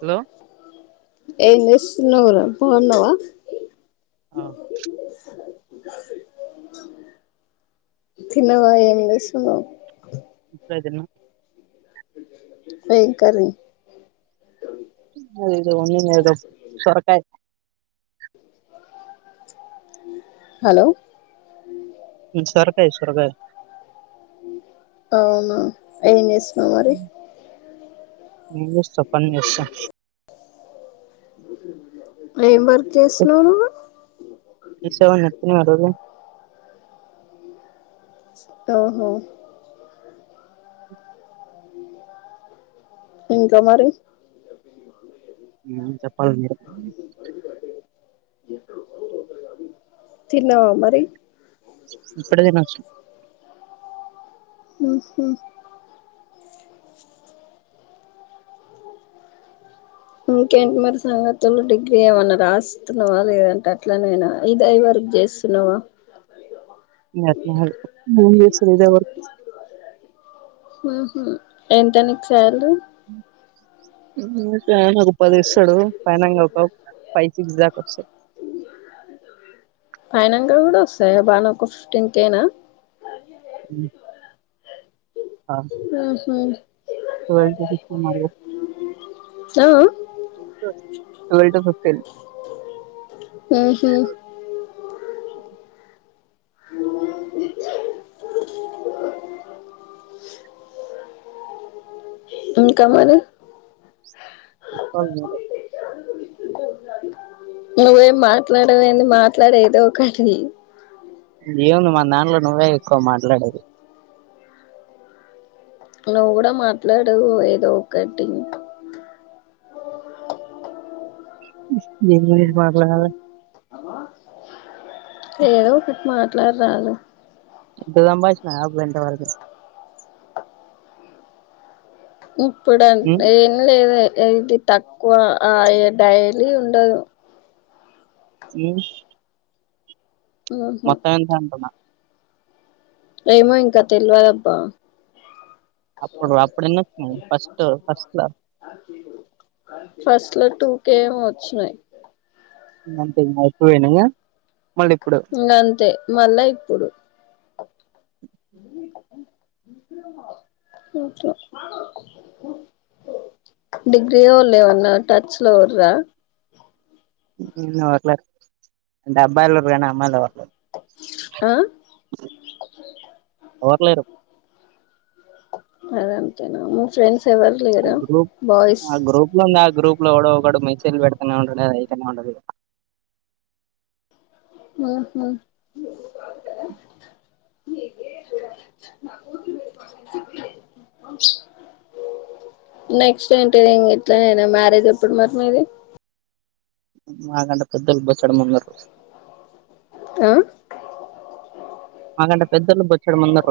Hello ఏం చేస్తున్నావురా, బావున్నావా ఆ [unintelligible] తినవా ఏం చేస్తున్నావ్? ఇప్పుడే తిన్న సయి కానీ అ ఇదు ఉణిన అదు సొరకాయ హలో సొరకై సొరగై అవున ఏంచేస్ మ మరి ఎం చేస్తావ్? పని చేస్తావు ఏమి మరి చేస్తున్నావు నువ్వు పస ఉన్నటిిన మరగ తోహో ఇంకా మరి యు చె పర్లేదు తిన్నవా మరి ఇప్పుడే తినొచ్చానా హు హు ఇంకేంటి మరి సంగతులు డిగ్రీ ఏమన్నా రాస్తున్నావా, లేదంటే అట్లనైనా ఇది అవి వరకు చేస్తున్నావా. ననా మూసదావర్ హు హు ఎంత నీకు శాలరీ నాకు ఉపాధి ఇస్తాడు పైనంగా ఒక ఫైసి దా వస్తాడు. ఫైనల్ గా కూడా వస్తాయి. బానే ఒక ఫిఫ్టీన్ కేేనా అ ఉహు వ ట ఫఫటీన్ మగవల్ ఆ ట ఫిఫటీన్ ఆ హ [unintelligible] [unintelligible] [unintelligible] ఇంకా మరి చెప్పాలి మీరే నువ్వేం మాట్లాడవ ఏంది. మాట్లాడే ఏదో ఒకటి. ఏముంది మా దాంట్లో నువ్వే ఎక్కువ మాట్లాడేది. నువ్వు కూడా మాట్లాడువు ఏదో ఒకటి మీర్ మీర్ మాట్లాడాలి ఏదో ఒకటి మాట్లాడరాదు. సంబాషిన అవు ఎంతవరకు ఇ ఇప్పుడు ఉమ్ ఏం లేదు. ఇది తక్కువ ఆ డైలీ ఉండదు అ ఉహు మొత్తం ఎంత అంటున్న ఏమో ఇంకా తెలవదబ్బా అప్పుడు అప్పుడున్నచ్చినాయ్ ఫస్ట్ ఫస్ట్ లో ఫస్ట్ లో టూ కే ఏమో వచ్చినయి అంతేఇంకా ఎప్పుడుపోలే ఇంకా అంతే మళ్ళా ఇప్పుడు నీకు డిగ్రీ లో వాళ్ళు ఏమన్నా టచ్ లో ఉర్రా ఇన్ ఔర్ క్లాస్ అబ్బాయిలు ఉంటారు కానీ అమ్మాయిలు ఆ ఎవరు లేరు మనం తినం ఫ్రెండ్స్ ఎవరు ఆ లేరా గ్రూప్ బాయ్స్ ఆ గ్రూప్ లో ఉంది ఆ గ్రూప్ లో ఎవడో వాడు మెన్షన్ పెడితేనే అయిత ఉ నెక్స్ట్ ఏంటది ఇ ఎట్లానా మ్యారేజ్ ఎప్పుడు మరి నీది మాకంటే పెద్దలు బచ్చడ ఉన్నారు ఆ మాకంటే పెద్దలు పొచ్చడం ముదర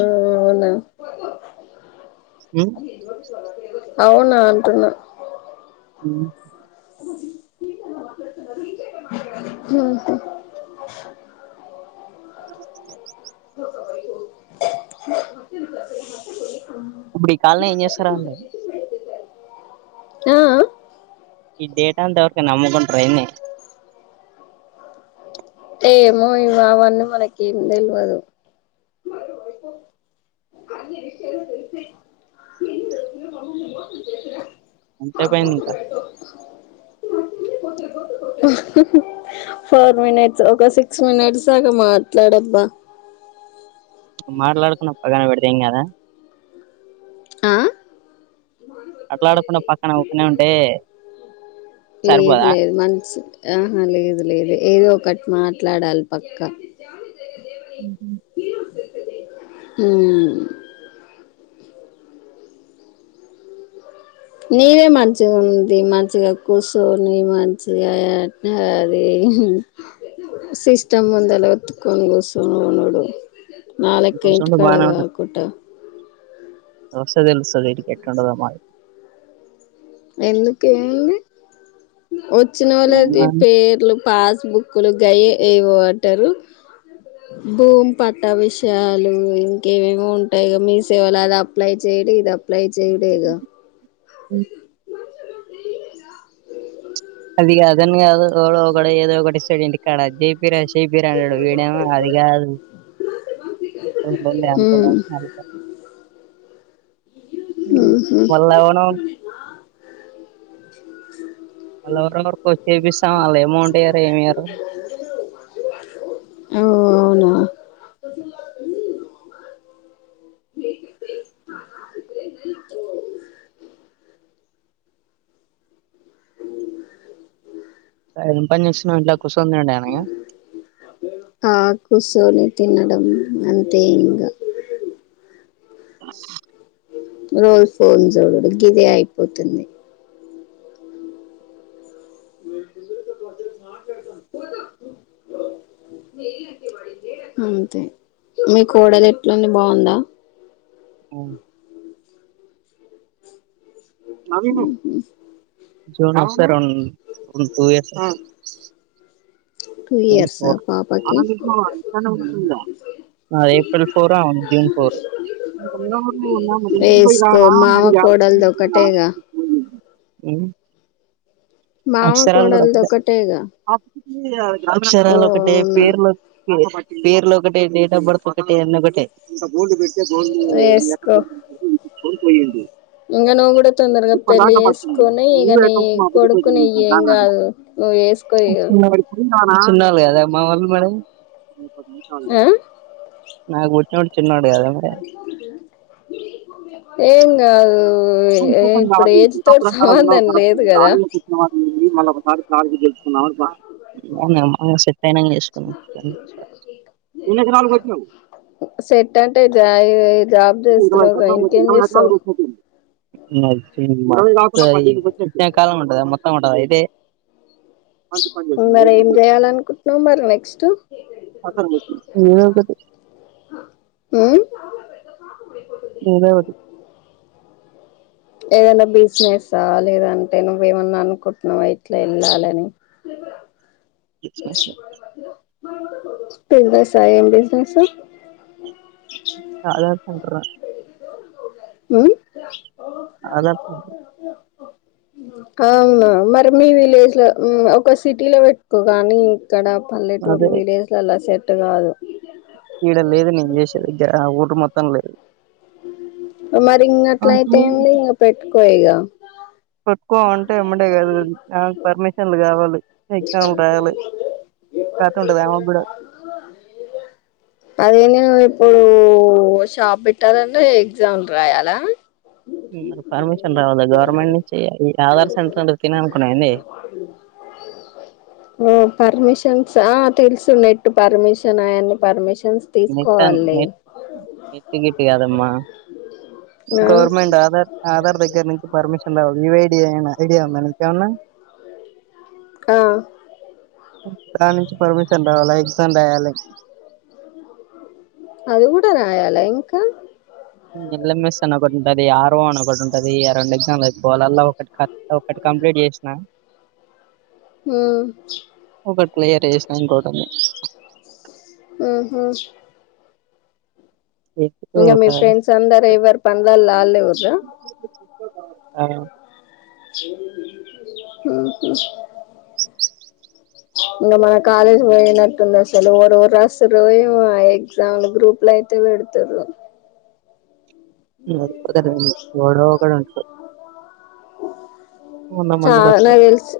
ఆ అవునా [inaudible] అవునా అంటున్నా ఉ ఉ [inaudible] [inaudible] అప్పుడ ఈ కాలిని ఏం చేస్తారు ఆ ఈ డేటా ఎంతావరకే నమ్కంట్రైంది అంటే ఏమో ఇ అవన్నీ మనకి ఏం తెలియదు అ విషయాల తెమ ఎంతసేపు హమ అయింది ఇంకా అ ఫోర్ మినిట్స్ ఒక సిక్స్ మినిట్స్ దాకా మాట్లాడబ్బా మాట్లకోడం పక్కన పెడితే పెడదంగాదా ఆ అట్లాడకుండా పక్కన ఊకె ఉంటే లేదు సరిపోదా లేదు మంచింది ఆహా లేదు లేదు ఏదో ఒకటి మాట్లాడాలి పక్క ఉహు మ్ నీవే మంచిగా ఉంది మంచిగా కూర్చొని మంచిగా అది సిస్టమ్ ముందలా ఒతుకొని కూర్చొని ఉనుడు నల్క ఇంటి కూర్చుంటే కాడా ఎవరు పడుకుంటారు వస్తా తిలుస్తాది ఇడికి ఎట్లుంటాడో ఎందుక వచ్చిన వాళ్ళ అది మరి పేర్లు పాస్బుక్లు గయ ఏవబట్టారు భూమి పట్టా విషయాలు ఇంకేమేమో ఉంటాయి మీ సేవలో అది అప్లై చేయడి ఇది ప్లై చే ఇడగా అ అదిగ అదన్ ఒకగ ఏదో ఒకాడంంటి కాక్కడ అజ్ి రస్ పిర్ండ్రడు వీడేమో అది కాదు అ ఉమ్ ఉహు వాళ్ళ లవర్ ఎరవరి కొచ్చపిస్తామాల అమౌంట్ ఇయ్యారు ఏమి్యారు ఓ అవునా అ పని చేస్తునావు ఇంట్లో కుస్ తినడానికి ఆ కూర్చొని తినడం అంతే ఇంకా రోల్ ఫోన్ చేయరు గిదే అయిపోతుంది అంతే మీ కోడలు ఎట్లాంది బాగుందా ఉ జన్ సార్న్న్ టూ ఇయర్స్ టూ ఇయర్సా పాపకి ఏప్రిల్ పో జూన్ పో వేసుకో మామ కోడలది ఒకటేగా ఆ మాావ కోడలది ఒకటేగా అవు ఓ అక్షరాలు ఒకటే అవునా పేర్లు పేర్లు ఒకటిే డేట్ ఆఫ్ బర్త్ ఒకటే అని ఒకటే వేసుకో షన్ పోందు ఇంకా నువ్వు కూడా తొందరగా పెళ్లిి పట్టింది వేసుకొని ఇక న్యూ న అకౌంట్ మా అభివృద్ధి కొడుకు ఒకుని పోయింది ఏం దాని కాదు నువ్వు వేసుకోయ ఉున్నాాలి కదా మా వాళ్ళు మేడం ఆ నాకు పుట్టినోడు చిన్నడు ఏ ఇంకొకటి ఇప్పుడు కాదు ఏజ్ తో శ్రీకాకుళం కాడ ఉండవు సంబంధం కరెక్ట్ లేదు కదా ఆడియో వచ్చిన వాటి మళ్ళీ ఒకసారి కార్కి తెచ్చుకున్నా అవు సెట్ అయినంగా చేసుకు వ సెట్ అంటే జా జాబ్ చేస్తున్నావ్ కదా ఇంకేం చేస్తావ్ అ [unintelligible] ఎండకాలం ఉంటాదా మొత్తం ఉంటాదా ఇదే. మరి ఏం చేయాలి అనుకుంటున్నాం మరి నెక్స్ట్. టు. ఏదో ఒకటి. ఉమ్ ఏదో ఒకటి. ఏదన్నా బిజినెసా లేదంటే నువ్వేమన్నా అనుకుంటున్నావా ఇట్లా వెళ్ళాలని. బిజినెస్. బిజినెస్ ఆ ఏం బిజినెస్. ఆధార్ సెంటర్ ఉమ్. ఆధార్ సెంటర్ అవున మరి మీ విలేజ్ లో ఒక సిటీ లో పెట్టుకో గాని. ఇక్కడ అదే పల్లెటూర్లు విలేజ్ లా అలా సెట్. అటు కాదు. ఈడ లేదు నేను చేసేది ఊరు మొత్తం లేదు. మరి ఇంగ అట్లా అయితే ఏంది ఇంక పెట్టుకో ఇగ. పట్టుకోమంటే ఇమ్మడే కాదు అది. పర్మిషన్లు కావాలి. ఎగ్జామ్లు రాయాలి కథ ఉంటది ఆమెకు కూడా అది. ఇప్పుడు షాప్ పెట్టాలండి ఎగ్జామ్స్ రాయాలా. పర్మిషన్ రావాలా గవర్నమెంట్. నుంచి ఈ ఆధార్ సెంటర్ అంటే తిననుకున్నావా ఏంది ఓ పర్మిషన్. తెలుసు నెట్టు పర్మిషన్ అయన్ని పర్మిషన్. నె నెట్ నెట్ గిట్టు కాదమ్మా. ఆ గవర్నమెంట్ ఆధార్ ఆధార్. దగ్గర నుంచి పర్మిషన్ రావాలి యు. ఐ. డి ఐడియా ఉందా నీకేమన్నా. ఆహా. దాన్నుంచి పర్మిషన్ రావాలి ఎగ్జామ్ రాయాలి. అదికూడా రాయాలా ఇంకా. ఎల్ఎంఎస్ అన ఒకటి ఉంటది ఆర్ఓ అని ఒకటి ఉంటాది ఆ రెండు ఎగ్జామ్. పొగలల్ల కట్. ఒకటి కంప్లీట్ చేసిన హ్మ్. ఒకటి క్లియర్ చేసినా ఇంకోటి ఉంది. ఉహు. లేకపోతే ఇంకా ఒక మీ ఫ్రెండ్స్ అందరు ఎవరు పనిలల్లో అల్లే కదా ఆ హు హు ఇంకా మన కాలేజ్ పోయినట్టుంది అసలు ఎవరెవరు రాస్తున్నరో ఏమో ఏ ఎగ్జామ్ లు గ్రూప్ లో అయితే పెడతారు. డో కూడాడ ఉంట ఆ మందిలో చాలా ఒకడు తెలుసు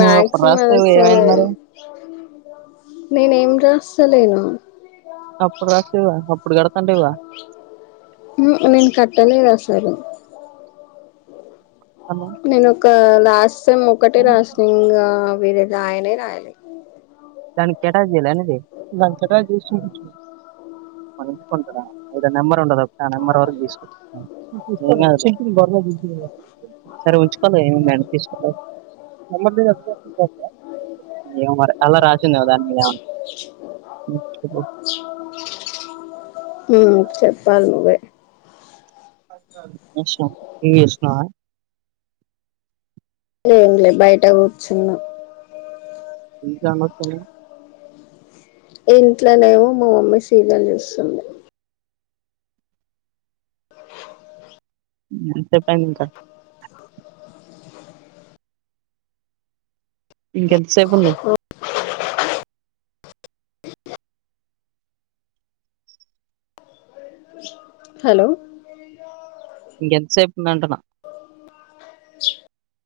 నువ్వు అప్పుడు రాస్తేవి ఏమైంది సైడ్ మరి నేనే ఏం రాస్తలేను అప్పుడు రాసినావు కదా ఇప్పుడు కడతాతీవగా నే నేను కట్టలేదు అసలు వీడియో కాల్ క్లాస్ ఎగ్జామ్ ఒక్కటే రాస్తా ఇంగా [unintelligible] రాయనే రాయలే దానికిటాయాల అనేది దాకుంటా ఐద నెంబర్ ఉండదు ఆ నెంబర్ వరకు తీసుకో సరే ఉంచు ఏడి తీసుకు ఏమో మరి [unintelligible] [unintelligible] హు చెప్పాలి నువ్వే ఏష్ పింగ్ చేశావా ఏం లే బయట కూర్చున్నా ఇంకా ఏం వస్తుంది ఇంట్లోనేమో మా మమ్మీ సీరియల్ చూస్తుంది హ్మ్ చెప్పండి ఇంకా ఇంకెంతసేపు ఉంది హలో ఇంకెంతసేపు ఉందంటనా హుమ్